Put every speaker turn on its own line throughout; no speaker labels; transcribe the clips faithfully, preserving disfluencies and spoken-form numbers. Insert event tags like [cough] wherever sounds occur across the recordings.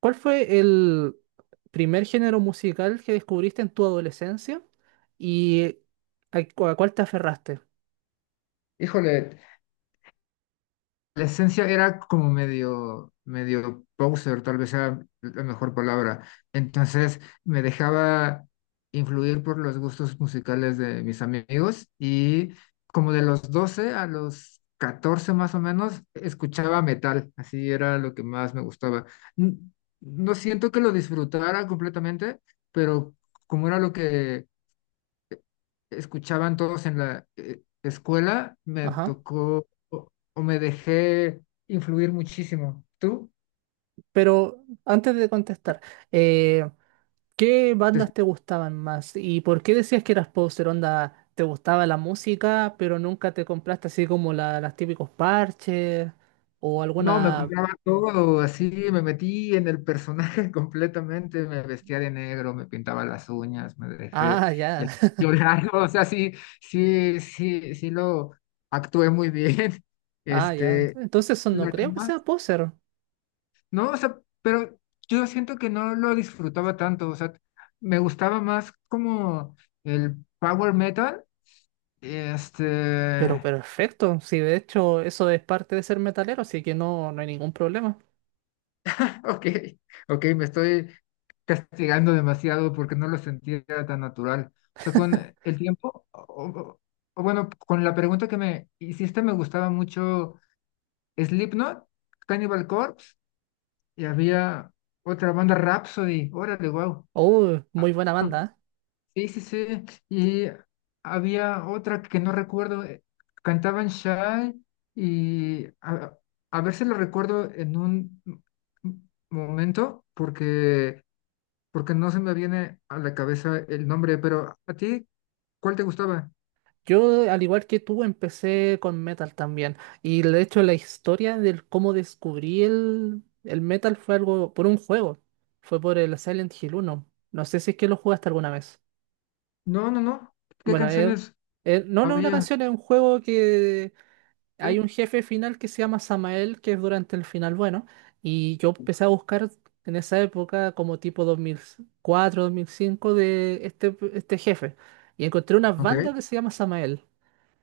¿Cuál fue el primer género musical que descubriste en tu adolescencia y a, cu- a cuál te aferraste?
Híjole, la esencia era como medio, medio poser, tal vez sea la mejor palabra. Entonces me dejaba influir por los gustos musicales de mis amigos y, como de los doce a los catorce más o menos, escuchaba metal, así era lo que más me gustaba. N- No siento que lo disfrutara completamente, pero como era lo que escuchaban todos en la eh, escuela, me
Ajá.
tocó, o, o me dejé influir muchísimo. ¿Tú?
Pero antes de contestar, eh, ¿qué
Te escu-
bandas te gustaban más y por qué decías que eras poser? Onda, ¿te gustaba la música, pero nunca te compraste así como la, las típicos parches o
No, me
alguna.
compraba todo, así me metí en el personaje [laughs] completamente, me vestía de negro, me pintaba las uñas, me dejé
Ah, ya.
eh, [laughs]
[laughs]
llorar, o sea, sí, sí, sí, sí lo actué muy bien. [laughs]
Ah, ya.
Este,
Entonces eso no
la que
creo que
más...
sea poser.
No, o sea, pero yo siento que no lo disfrutaba tanto, o sea, me gustaba más como el power metal,
Pero
este,
perfecto, sí, de hecho eso es parte de ser metalero, así que no, no hay ningún problema.
[laughs] ok, ok, me estoy castigando demasiado porque no lo sentía tan natural. O sea, con el tiempo, o, o- o bueno, con la pregunta que me hiciste, me gustaba mucho Slipknot, Cannibal Corpse, y había otra banda, Rhapsody, órale, wow.
Oh, muy buena banda, ¿eh?
Sí, sí, sí. Y había otra que no recuerdo. eh, Cantaban Shy y a, a ver si lo recuerdo en un m- m- momento, porque, porque no se me viene a la cabeza el nombre, pero ¿a ti cuál te gustaba?
Yo, al igual que tú, empecé con metal también. Y de hecho la historia del cómo descubrí el, el metal fue algo por un juego. Fue por el Silent Hill uno. No sé si es que lo jugaste alguna vez.
No, no, no. ¿Qué
Bueno, eh,
canciones
eh, no, no es una
había?
canción, es un juego que.
Ok.
Hay un jefe final que se llama Samael, que es durante el final bueno, y yo empecé a buscar en esa época como tipo dos dos mil cuatro dos mil cinco de este, este jefe, y encontré una
Ok.
banda que se llama Samael,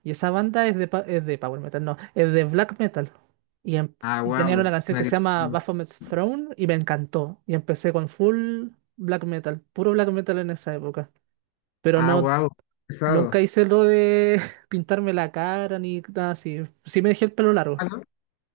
y esa banda es de, pa- es de Power Metal, no, es de Black Metal, y, em-
Ah,
y tenían una
wow.
canción que
Medio.
se llama Baphomet's Throne, y me encantó, y empecé con full Black Metal, puro Black Metal en esa época, pero
Ah,
no,
wow.
nunca
Pesado.
hice lo de [laughs] pintarme la cara ni nada así, sí me dejé el pelo
Ah,
largo.
¿no?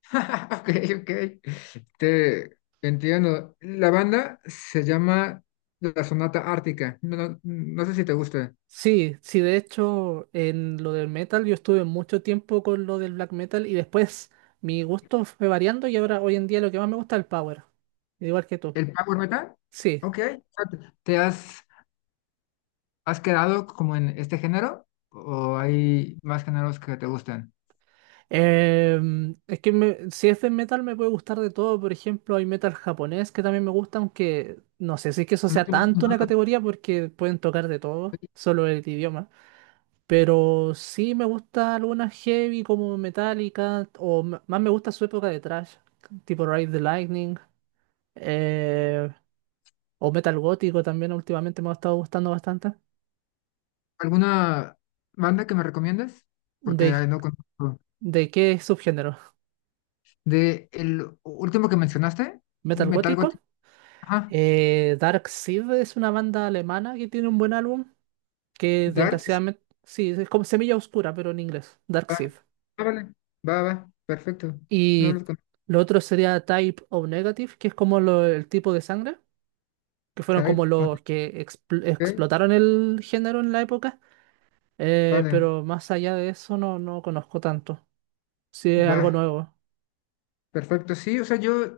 [laughs] Ok, ok. Te entiendo. La banda se llama La Sonata Ártica. No, no, no sé si te gusta.
Sí, sí, de hecho, en lo del metal yo estuve mucho tiempo con lo del black metal y después mi gusto fue variando y ahora hoy en día lo que más me gusta es el power, igual que tú.
¿El power metal?
Sí,
Ok. ¿Te has, has quedado como en este género? ¿O hay más géneros que te gustan?
Em, es que me- si es de metal me puede gustar de todo, por ejemplo, hay metal japonés que también me gusta, aunque no sé si es que eso
No
sea
conozco
tanto una
nada.
categoría porque pueden tocar de todo, solo el idioma. Pero sí me gusta algunas heavy como Metallica o m- más me gusta su época de thrash, tipo Ride the Lightning. eh, o metal gótico también últimamente me ha estado gustando bastante.
¿Alguna banda que me recomiendes? Porque
¿De,
ay, no conozco.
de qué subgénero?
De el último que mencionaste,
¿Metal
Metal
gótico?
Gothic. Ajá.
Eh, Dark Seed es una banda alemana que tiene un buen álbum, que
Dart. Sí,
desgraciadamente, sí, es como Semilla Oscura, pero en inglés, Dark
va.
Seed.
Ah, vale. Va, va. Perfecto. No
Y
los conozco.
lo otro sería Type O Negative, que es como lo- el tipo de sangre, que fueron como
Type,
los que expl-
ok.
explotaron el género en la época, eh,
Vale,
pero más allá de eso no, no conozco tanto. Si es algo
va,
nuevo.
perfecto. Sí, o sea, yo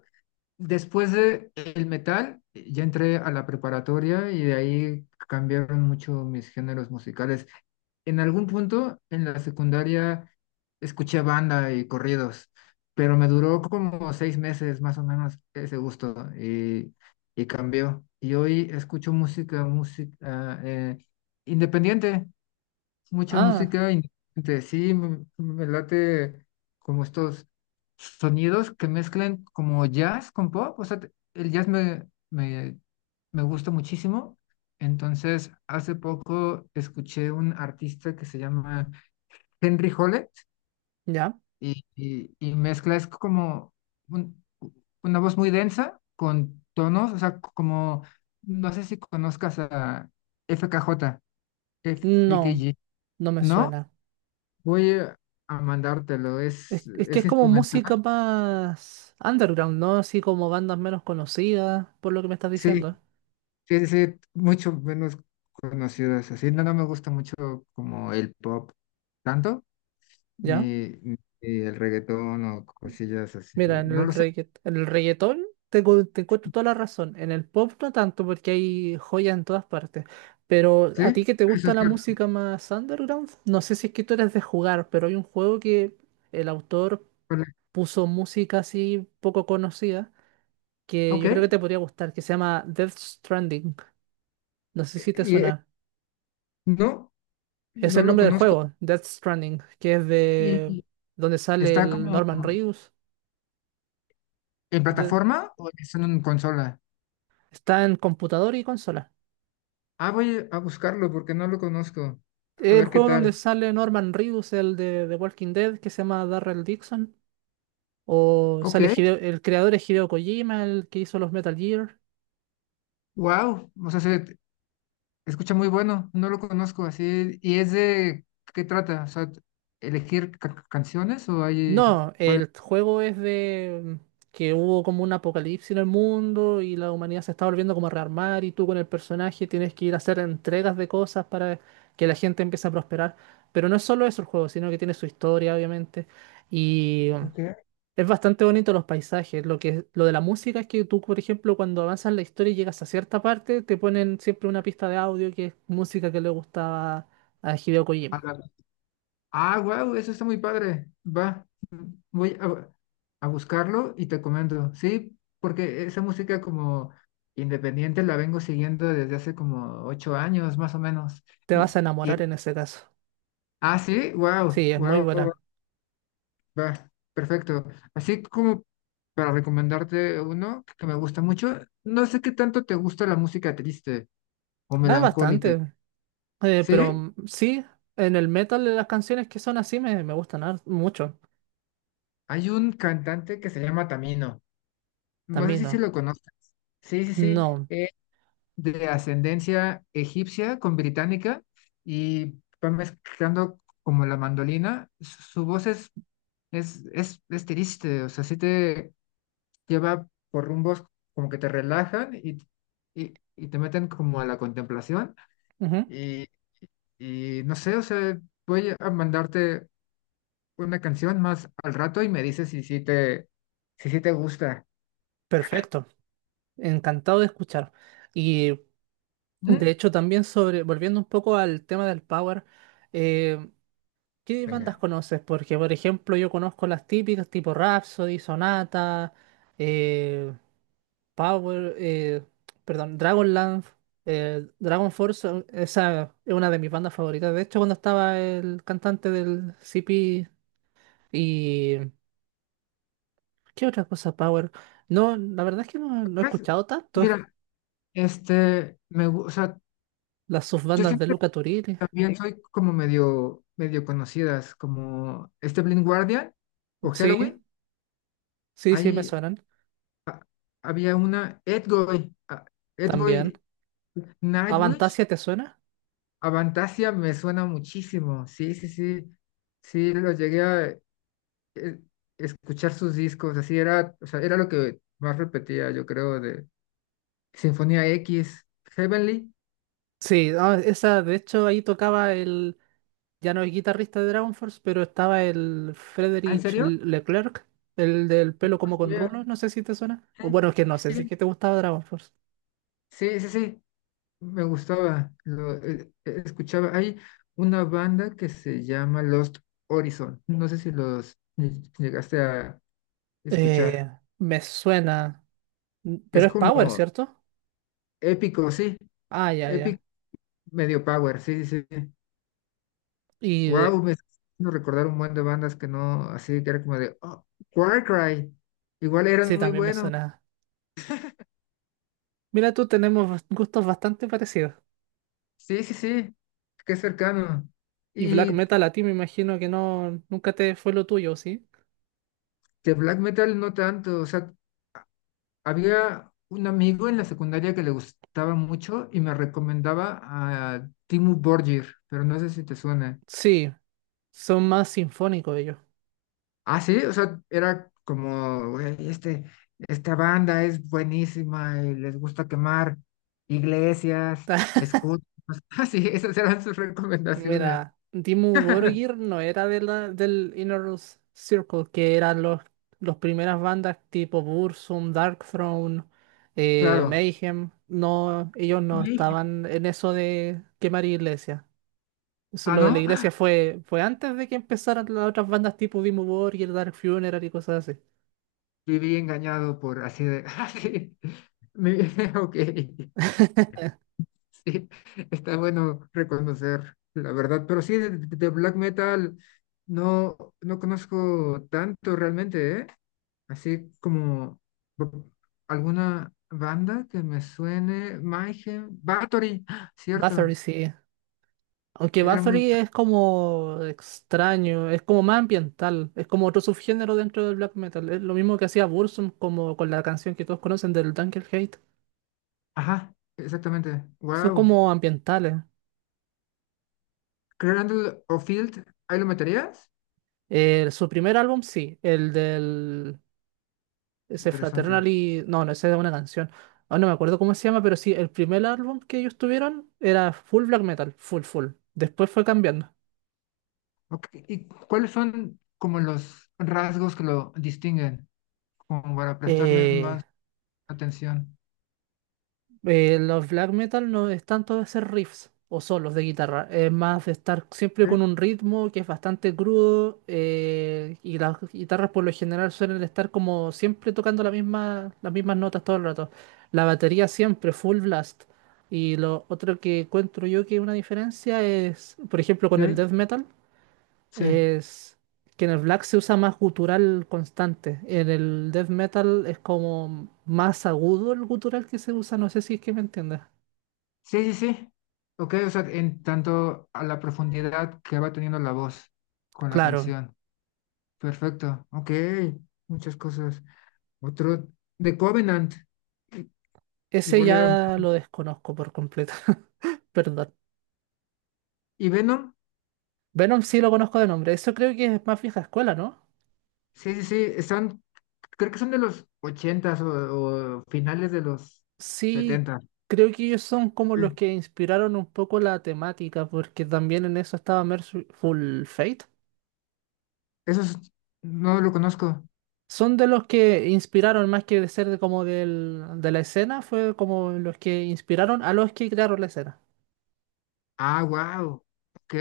después de el metal, eh, ya entré a la preparatoria y de ahí cambiaron mucho mis géneros musicales. En algún punto en la secundaria escuché banda y corridos, pero me duró como seis meses más o menos ese gusto y, y cambió. Y hoy escucho música, música, eh, independiente. Mucha
Ah.
música independiente. Sí, me, me late como estos sonidos que mezclan como jazz con pop. O sea, te- el jazz me, me, me gusta muchísimo. Entonces, hace poco escuché un artista que se llama Henry Hollett
¿Ya?
y, y, y mezcla, es como un- una voz muy densa con tonos, o sea, como, no sé si conozcas a F K J,
No,
F K G.
no me
¿No?
suena.
Voy a a mandártelo,
Es,
es,
es que
es
es como
instrumental.
música más underground, ¿no? Así como bandas menos conocidas, por lo que me estás
Sí,
diciendo.
sí, sí, mucho menos conocidas. Así no, no me gusta mucho como el pop, tanto,
¿Ya?
ni, ni el reggaetón o cosillas así.
Mira, en
No
el
lo sé,
reggaet- en el reggaetón te, cu- te encuentro toda la razón. En el pop no tanto, porque hay joyas en todas partes. Pero
sí,
a ti que te
eso
gusta
es
la
cierto.
música más underground, no sé si es que tú eres de jugar, pero hay un juego que el autor
Vale.
puso música así poco conocida, que
Ok,
yo creo que te podría gustar, que se llama Death Stranding. No sé si te
y, eh,
suena.
no,
Es
no
el
lo
nombre del
conozco.
juego, Death Stranding, que es de
¿Y
donde sale
está
el
como
Norman Reedus.
en
el de-
plataforma o es en consola?
Está en computador y consola.
Ah, voy a buscarlo porque no lo conozco. A
El
ver qué
juego
tal.
donde sale Norman Reedus, el de The Walking Dead, que se llama Darrell Dixon. O
Ok,
sale Hideo- el creador es Hideo Kojima, el que hizo los Metal Gear.
wow, o sea, se escucha muy bueno, no lo conozco así. ¿Y es de qué trata? O sea, ¿elegir ca- canciones o hay
No,
cuál?
el juego es de mm, que hubo como un apocalipsis en el mundo y la humanidad se está volviendo como a rearmar y tú con el personaje tienes que ir a hacer entregas de cosas para que la gente empiece a prosperar. Pero no es solo eso el juego, sino que tiene su historia, obviamente. Y um,
Ok.
es bastante bonito los paisajes. Lo que, lo de la música es que tú, por ejemplo, cuando avanzas la historia y llegas a cierta parte, te ponen siempre una pista de audio que es música que le gustaba a Hideo Kojima.
Ah, wow, eso está muy padre. Va, voy a, a buscarlo y te comento. Sí, porque esa música como independiente la vengo siguiendo desde hace como ocho años, más o menos.
Te vas
Y,
a enamorar
y-
en ese caso.
ah, sí, wow,
Sí, es muy
wow.
buena.
Va, perfecto. Así como para recomendarte uno que me gusta mucho, no sé qué tanto te gusta la música triste o
Ah,
melancólica.
bastante. Eh, pero
¿Sí?
mm, sí, en el metal las canciones que son así me, me gustan har- mucho.
Hay un cantante que se llama Tamino. No sé
También
si se
no.
lo conoces. Sí, sí, sí.
No.
Es de ascendencia egipcia con británica y va mezclando como la mandolina. Su su voz es, es, es, es triste, o sea, sí te... lleva por rumbos como que te relajan y, y, y, te meten como a la contemplación
Ujú.
y, y no sé, o sea, voy a mandarte una canción más al rato y me dices si sí te, si sí te gusta.
Perfecto. Encantado de escuchar. Y de
¿Mm?
hecho también sobre, volviendo un poco al tema del power, eh, ¿qué bandas
Venga.
conoces? Porque por ejemplo yo conozco las típicas tipo Rhapsody, Sonata, eh, Power, eh, perdón, Dragonlance, eh, Dragon Force, son- esa es una de mis bandas favoritas. De hecho, cuando estaba el cantante del C P y. ¿Qué otra cosa, Power? No, la verdad es que no, no he
Pues,
escuchado tanto.
mira,
[laughs]
este, me, gu- o sea,
Las
yo
subbandas de
siempre
Luca Turilli.
también soy como medio, medio conocidas, como este Blind Guardian o
Sí,
Halloween.
sí, sí, me
Ahí
suenan
a- había una Edgoy, ah,
también.
Edgoy, Nightwish,
¿Avantasia te suena?
Avantasia me suena muchísimo. Sí, sí, sí. Sí, lo llegué a eh, escuchar sus discos. Así era, o sea, era lo que más repetía, yo creo, de Sinfonía X, Heavenly.
Sí, ah, esa, de hecho, ahí tocaba el ya no es guitarrista de Dragon Force, pero estaba el
¿Ah, en
Frédéric
serio?
Le- Leclerc, el del pelo como con
Yeah.
rulos, no sé si te suena.
Sí,
O bueno, es que no sé si es
sí,
que te gustaba Dragon Force.
sí, sí, sí, me gustaba. Lo eh, eh, escuchaba. Hay una banda que se llama Lost Horizon. No sé si los llegaste a
Eh,
escuchar.
Me suena, mm,
Es
pero es Power,
como
¿cierto?
épico, sí.
Ah, ya, ya.
Medio power, sí, sí, sí.
Y de-
Wow, me está haciendo recordar un buen de bandas que no, así que era como de, oh, Warcry, igual eran
sí,
muy
también me
buenos.
suena. Mira, tú tenemos bas- gustos bastante parecidos.
Sí, sí, sí, qué cercano.
Y black
Y
metal a ti me imagino que no, nunca te fue lo tuyo, ¿sí?
de black metal no tanto, o sea, había un amigo en la secundaria que le gustaba mucho y me recomendaba a Dimmu Borgir, pero no sé si te suena.
Sí, son más sinfónicos ellos.
Ah, sí, o sea, era como, "Güey, este, esta banda es buenísima y les gusta quemar iglesias,
[laughs]
escudos". [laughs] Ah, sí, esas eran sus recomendaciones.
Mira, Dimmu Borgir no era de la, del Inner Circle, que eran los, los primeras bandas tipo Burzum, Darkthrone, eh,
Claro.
Mayhem. No, ellos
Y
no
le dije,
estaban en eso de quemar iglesias. Eso,
ah,
lo de la
no,
iglesia fue, fue antes de que empezaran las otras bandas tipo Dimmu Borgir, Dark Funeral y cosas así.
viví engañado, por así de, [laughs] ah, sí, me- [laughs] ok, sí, está bueno reconocer la verdad, pero sí, de, de, black metal no, no conozco tanto realmente, ¿eh? Así como bu- alguna banda que me suene, Mayhem, Bathory, ¡ah!, cierto,
Bathory sí. Aunque
era muy,
Bathory es como extraño, es como más ambiental, es como otro subgénero dentro del black metal. Es lo mismo que hacía Burzum como con la canción que todos conocen del Hate.
ajá, exactamente,
Son
wow,
como ambientales.
Cradle of Field, ¿ahí lo meterías?
Eh, su primer álbum, sí, el del. Ese
Interesante.
Fraternally. No, no, esa es una canción. Ahora no me acuerdo cómo se llama, pero sí, el primer álbum que ellos tuvieron era full black metal, full, full. Después fue cambiando.
Ok, ¿y cuáles son como los rasgos que lo distinguen, como para prestarle
Eh,
más atención?
Eh, los black metal no es tanto de hacer riffs o solos de guitarra, es más de estar siempre
Ok,
con un ritmo que es bastante crudo eh, y las guitarras por lo general suelen estar como siempre tocando la misma, las mismas notas todo el rato. La batería siempre full blast. Y lo otro que encuentro yo que es una diferencia es, por ejemplo, con el
ok,
death metal.
sí,
Es que en el black se usa más gutural constante. En el death metal es como más agudo el gutural que se usa. No sé si es que me entiendes.
sí, sí, sí. Ok, o sea, en tanto a la profundidad que va teniendo la voz con la
Claro,
canción. Perfecto, ok, muchas cosas. Otro, The Covenant, i-
ese
igual era.
ya lo desconozco por completo. [laughs] Perdón.
Y Venom,
Venom sí lo conozco de nombre. Eso creo que es más vieja escuela, ¿no?
sí, sí, sí, están, creo que son de los ochentas o, o finales de los
Sí,
setenta.
creo que ellos son como
Sí.
los que inspiraron un poco la temática, porque también en eso estaba Merciful Fate.
Eso no lo conozco.
Son de los que inspiraron más que de ser de como del, de la escena, fue como los que inspiraron a los que crearon la escena.
Ah, wow, ok.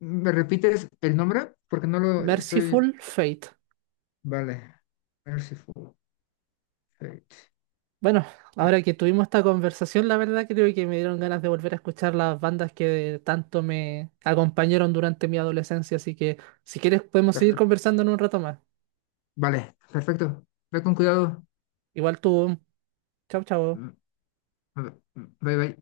¿Me repites el nombre? Porque no lo estoy.
Merciful Fate.
Vale, Merciful Fate.
Bueno,
Eh, eh,
ahora que tuvimos esta conversación, la verdad creo que me dieron ganas de volver a escuchar las bandas que tanto me acompañaron durante mi adolescencia, así que si quieres podemos seguir
Perfecto.
conversando en un rato más.
Vale, perfecto. Ve con cuidado.
Igual tú. Chao, chao.
Mm, mm. Bye, bye.